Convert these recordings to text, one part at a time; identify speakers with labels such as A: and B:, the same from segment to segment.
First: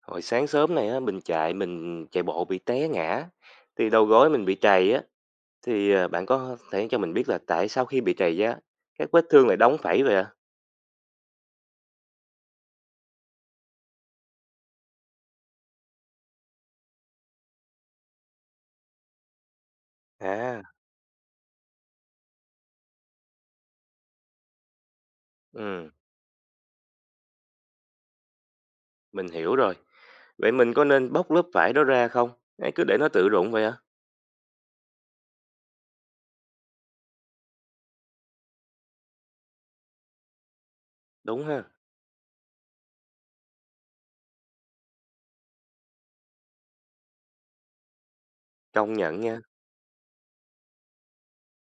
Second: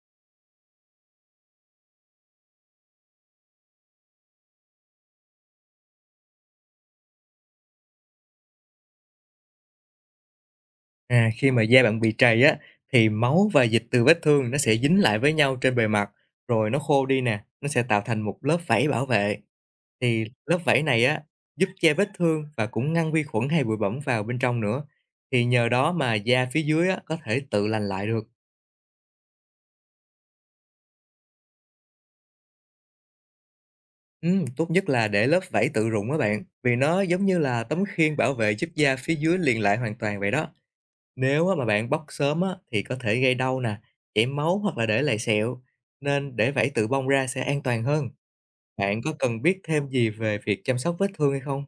A: Hồi sáng sớm này á, mình chạy bộ bị té ngã, thì đầu gối mình bị trầy á, thì, à, bạn có thể cho mình biết là tại sao khi bị trầy á, các vết thương lại đóng phẩy vậy ạ?
B: À, khi mà da bạn bị trầy á thì máu và dịch từ vết thương nó sẽ dính lại với nhau trên bề mặt rồi nó khô đi nè, nó sẽ tạo thành một lớp vảy bảo vệ. Thì lớp
A: À,
B: vảy này á giúp che vết thương và cũng ngăn vi khuẩn hay bụi bẩn vào bên trong nữa. Thì nhờ
A: ừm,
B: đó mà da phía dưới á có thể tự lành lại được.
A: mình hiểu rồi. Vậy mình có nên bóc lớp vải đó ra không? Hay cứ để nó tự rụng vậy ạ?
B: Tốt nhất là để lớp vảy tự rụng á bạn, vì nó giống như là tấm khiên bảo vệ giúp da phía dưới liền lại hoàn toàn vậy đó.
A: Đúng
B: Nếu á
A: ha,
B: mà bạn bóc sớm á, thì có thể gây đau nè, chảy máu hoặc là để lại sẹo, nên để vảy tự bong ra sẽ an toàn hơn.
A: công
B: Bạn có
A: nhận nha.
B: cần biết thêm gì về việc chăm sóc vết thương hay không?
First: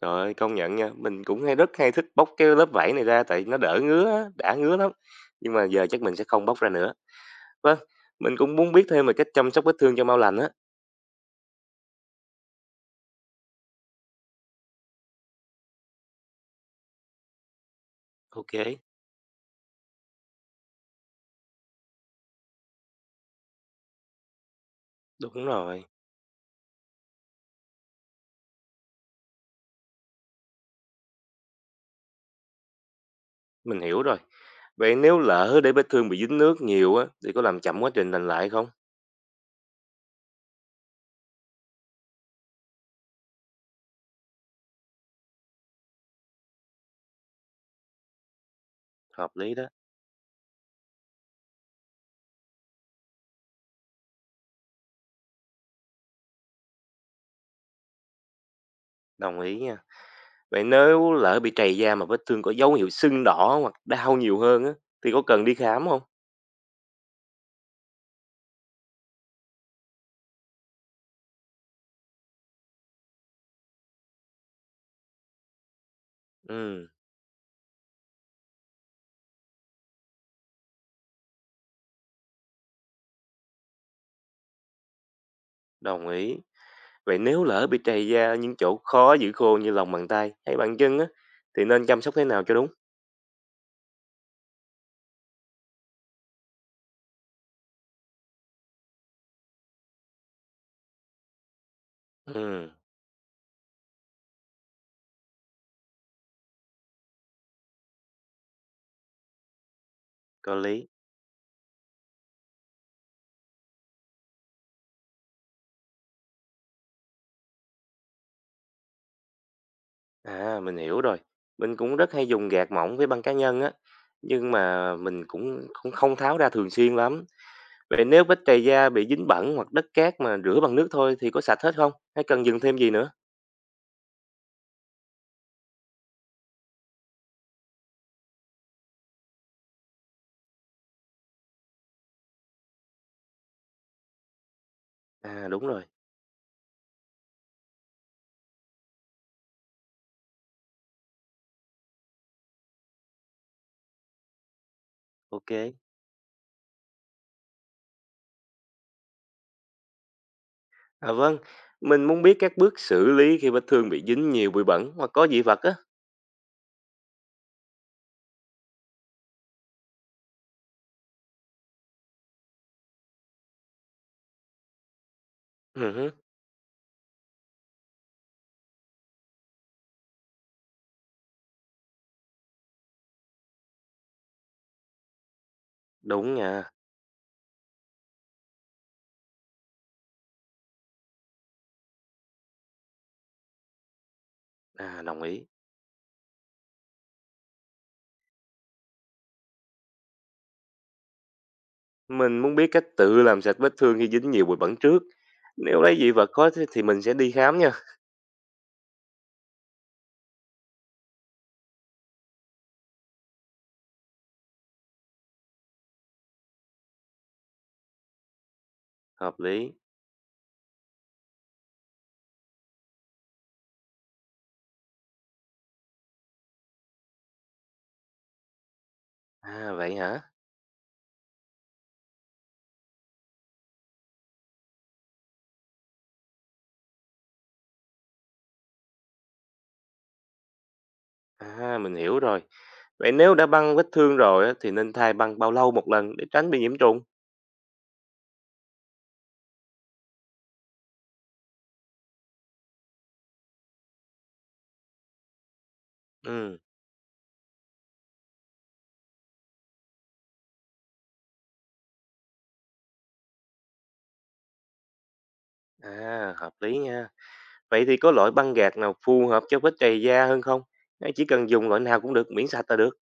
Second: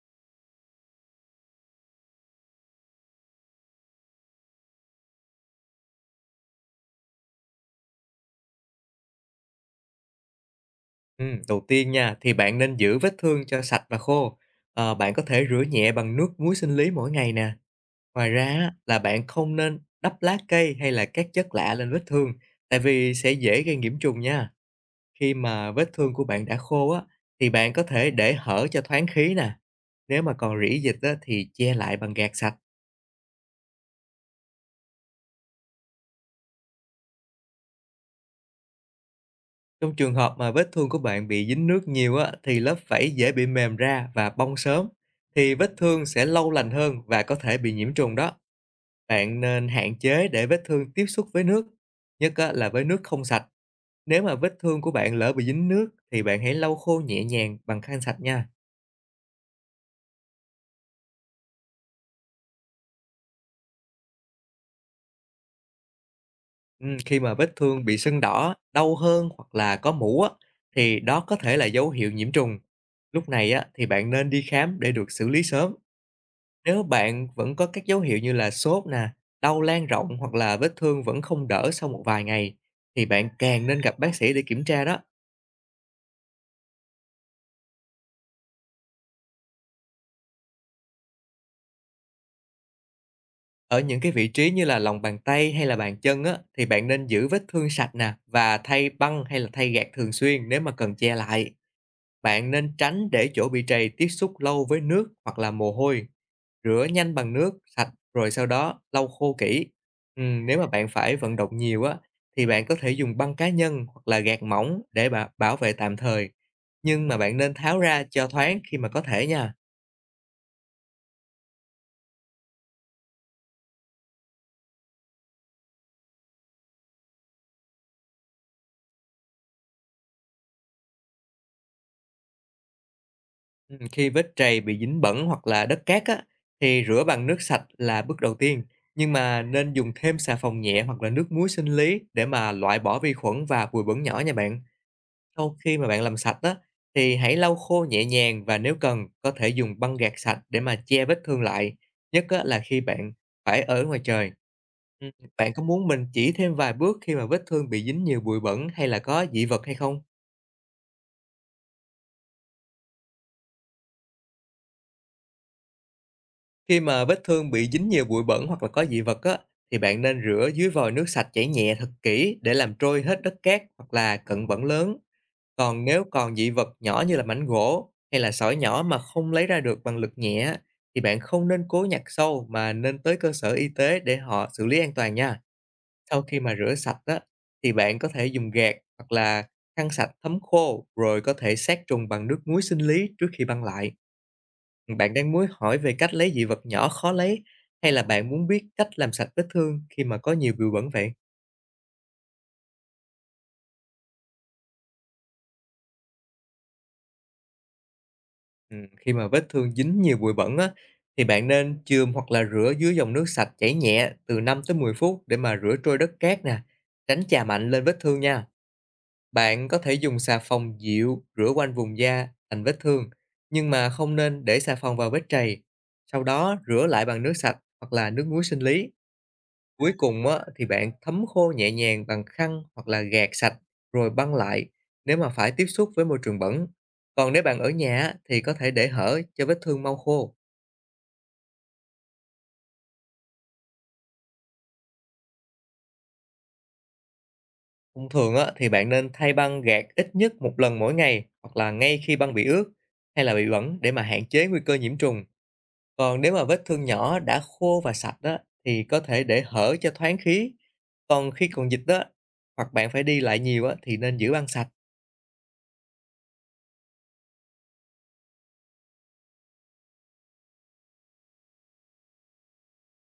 A: Trời ơi, công nhận nha, mình cũng hay rất hay thích bóc cái lớp vải này ra tại nó đỡ ngứa á, đã ngứa lắm. Nhưng mà giờ chắc mình sẽ không bóc ra nữa. Vâng, mình cũng muốn biết thêm về cách chăm sóc vết thương cho mau lành á.
B: Ừ, đầu tiên nha, thì bạn nên giữ vết thương cho sạch và khô. Ờ, bạn có thể rửa nhẹ bằng nước muối sinh lý mỗi ngày nè. Ngoài ra
A: Ok,
B: á, là bạn không nên đắp lá cây hay là các chất lạ lên vết thương, tại vì sẽ dễ gây nhiễm trùng nha. Khi
A: đúng
B: mà
A: rồi.
B: vết thương của bạn đã khô á, thì bạn có thể để hở cho thoáng khí nè. Nếu mà còn rỉ dịch á, thì che lại bằng gạt sạch.
A: Mình hiểu rồi. Vậy nếu lỡ để vết thương bị dính nước nhiều á, thì có làm chậm quá trình lành lại không?
B: Trong trường hợp mà vết thương của bạn bị dính nước nhiều á, thì lớp vảy dễ bị mềm ra và bong sớm. Thì vết thương sẽ lâu lành hơn và có thể bị nhiễm trùng đó.
A: Hợp
B: Bạn
A: lý
B: nên
A: đó,
B: hạn chế để vết thương tiếp xúc với nước, nhất á, là với nước không sạch. Nếu mà vết thương của bạn lỡ bị dính nước thì bạn hãy lau khô nhẹ nhàng bằng khăn sạch nha.
A: đồng ý nha. Vậy nếu lỡ bị trầy da mà vết thương có dấu hiệu sưng đỏ hoặc đau nhiều hơn á, thì có cần đi khám không?
B: Khi mà vết thương bị sưng đỏ, đau hơn hoặc là có mủ á, thì đó có thể là dấu hiệu nhiễm trùng. Lúc này á, thì bạn nên đi khám để được xử lý sớm. Nếu
A: Ừ,
B: bạn vẫn có các dấu hiệu như là sốt nè, đau lan rộng hoặc là vết thương vẫn không đỡ sau một vài ngày, thì bạn càng nên gặp bác sĩ để kiểm tra đó.
A: đồng ý. Vậy nếu lỡ bị trầy da ở những chỗ khó giữ khô như lòng bàn tay hay bàn chân á, thì nên chăm sóc thế nào cho đúng?
B: Ở những cái vị trí như là lòng bàn tay hay là bàn chân á, thì bạn nên giữ vết thương sạch nè và thay băng hay là thay gạt thường xuyên nếu mà cần che lại. Bạn
A: Ừ,
B: nên tránh để chỗ bị trầy tiếp xúc lâu với nước hoặc là mồ hôi. Rửa nhanh bằng nước sạch rồi sau đó lau khô kỹ.
A: có
B: Nếu mà
A: lý.
B: bạn phải vận động nhiều á, thì bạn có thể dùng băng cá nhân hoặc là gạt mỏng để bả bảo vệ tạm thời. Nhưng mà bạn nên tháo ra cho thoáng khi mà có thể nha.
A: À, mình hiểu rồi. Mình cũng rất hay dùng gạt mỏng với băng cá nhân á, nhưng mà mình cũng cũng không tháo ra thường xuyên lắm. Vậy nếu bếp trầy da bị dính bẩn hoặc đất cát mà rửa bằng nước thôi thì có sạch hết không? Hay cần dùng thêm gì nữa?
B: Khi vết trầy bị dính bẩn hoặc là đất cát á, thì rửa bằng nước sạch là bước đầu tiên. Nhưng mà nên dùng thêm xà phòng nhẹ hoặc là nước muối sinh lý để mà loại bỏ vi khuẩn và bụi bẩn nhỏ nha bạn.
A: À
B: Sau
A: đúng
B: khi
A: rồi,
B: mà bạn làm sạch á, thì hãy lau khô nhẹ nhàng và nếu cần có thể dùng băng gạc sạch để mà che vết thương lại, nhất á, là khi bạn phải ở ngoài trời. Ừm, bạn có
A: ok.
B: muốn mình chỉ thêm vài bước khi mà vết thương bị dính nhiều bụi bẩn hay là có dị vật hay không?
A: À vâng, mình muốn biết các bước xử lý khi vết thương bị dính nhiều bụi bẩn hoặc có dị vật á.
B: Khi mà vết thương bị dính nhiều bụi bẩn hoặc là có dị vật á, thì bạn nên rửa dưới vòi nước sạch chảy nhẹ thật kỹ để làm trôi hết đất cát hoặc là cặn bẩn lớn. Còn
A: Ừ,
B: nếu
A: hứ,
B: còn dị vật nhỏ như là mảnh gỗ hay là sỏi nhỏ mà không lấy ra được bằng lực nhẹ á, thì bạn không nên cố nhặt sâu mà nên tới cơ sở y tế để họ xử lý an toàn nha. Sau
A: đúng
B: khi mà
A: nha,
B: rửa sạch á, thì bạn có thể dùng gạt hoặc là khăn sạch thấm khô rồi có thể sát trùng bằng nước muối sinh lý trước khi băng lại.
A: à
B: Bạn
A: đồng
B: đang
A: ý.
B: muốn hỏi về cách lấy dị vật nhỏ khó lấy hay là bạn muốn biết cách làm sạch vết thương khi mà có nhiều bụi bẩn vậy?
A: Mình muốn biết cách tự làm sạch vết thương khi dính nhiều bụi bẩn trước. Nếu lấy dị vật có thì mình sẽ đi khám nha.
B: Khi mà vết thương dính nhiều bụi bẩn á, thì bạn nên chườm hoặc là rửa dưới dòng nước sạch chảy nhẹ từ 5 tới 10 phút để mà rửa trôi đất cát nè, tránh chà mạnh lên vết thương nha.
A: Hợp
B: Bạn
A: lý.
B: có thể dùng xà phòng dịu rửa quanh vùng da thành vết thương, nhưng mà không nên để xà phòng vào vết trầy. Sau đó rửa lại bằng nước sạch hoặc là nước muối sinh lý.
A: À
B: Cuối
A: vậy
B: cùng
A: hả?
B: á, thì bạn thấm khô nhẹ nhàng bằng khăn hoặc là gạt sạch rồi băng lại nếu mà phải tiếp xúc với môi trường bẩn. Còn nếu bạn ở nhà á, thì có thể để hở cho vết thương mau khô.
A: À mình hiểu rồi. Vậy nếu đã băng vết thương rồi á, thì nên thay băng bao lâu một lần để tránh bị nhiễm trùng?
B: Thông thường á, thì bạn nên thay băng gạt ít nhất một lần mỗi ngày hoặc là ngay khi băng bị ướt hay là bị bẩn để mà hạn chế nguy cơ nhiễm trùng. Còn nếu mà
A: Ừ,
B: vết thương nhỏ đã khô và sạch đó thì có thể để hở cho thoáng khí. Còn khi còn dịch đó hoặc bạn phải đi lại nhiều á, thì nên giữ băng sạch.
A: à hợp lý nha. Vậy thì có loại băng gạc nào phù hợp cho vết chày da hơn không? Hay chỉ cần dùng loại nào cũng được, miễn sạch là được?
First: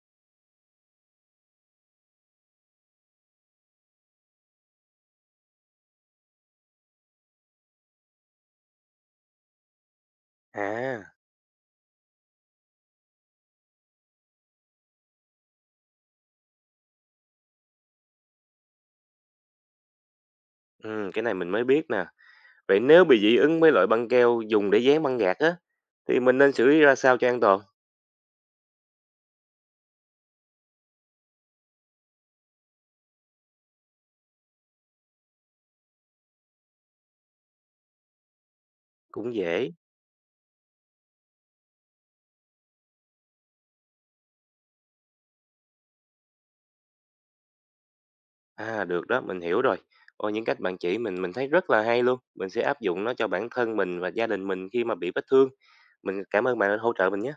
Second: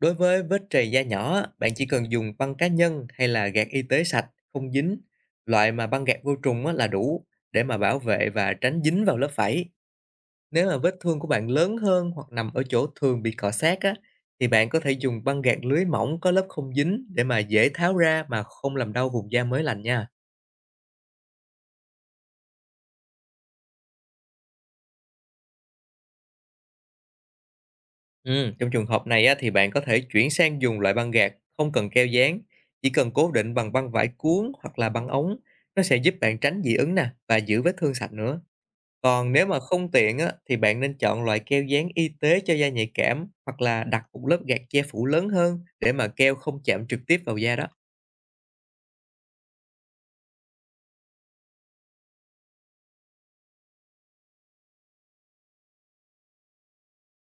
B: Đối với vết trầy da nhỏ, bạn chỉ cần dùng băng cá nhân hay là gạt y tế sạch, không dính. Loại mà băng gạt vô trùng á là đủ để mà bảo vệ và tránh dính vào lớp vảy. Nếu mà vết
A: À,
B: thương của bạn lớn hơn hoặc nằm ở chỗ thường bị cọ sát á, thì bạn có thể dùng băng gạt lưới mỏng có lớp không dính để mà dễ tháo ra mà không làm đau vùng da mới lành nha.
A: ừ, cái này mình mới biết nè. Vậy nếu bị dị ứng với loại băng keo dùng để dán băng gạc á, thì mình nên xử lý ra sao cho an toàn?
B: Ừ, trong trường hợp này á, thì bạn có thể chuyển sang dùng loại băng gạc không cần keo dán, chỉ cần cố định bằng băng vải cuốn hoặc là băng ống, nó sẽ giúp bạn tránh dị ứng nè và giữ vết thương sạch nữa. Còn
A: Cũng
B: nếu mà
A: dễ.
B: không tiện á, thì bạn nên chọn loại keo dán y tế cho da nhạy cảm hoặc là đặt một lớp gạt che phủ lớn hơn để mà keo không chạm trực tiếp vào da đó.
A: À, được đó, mình hiểu rồi. Ôi, những cách bạn chỉ mình thấy rất là hay luôn. Mình sẽ áp dụng nó cho bản thân mình và gia đình mình khi mà bị vết thương. Mình cảm ơn bạn đã hỗ trợ mình nhé.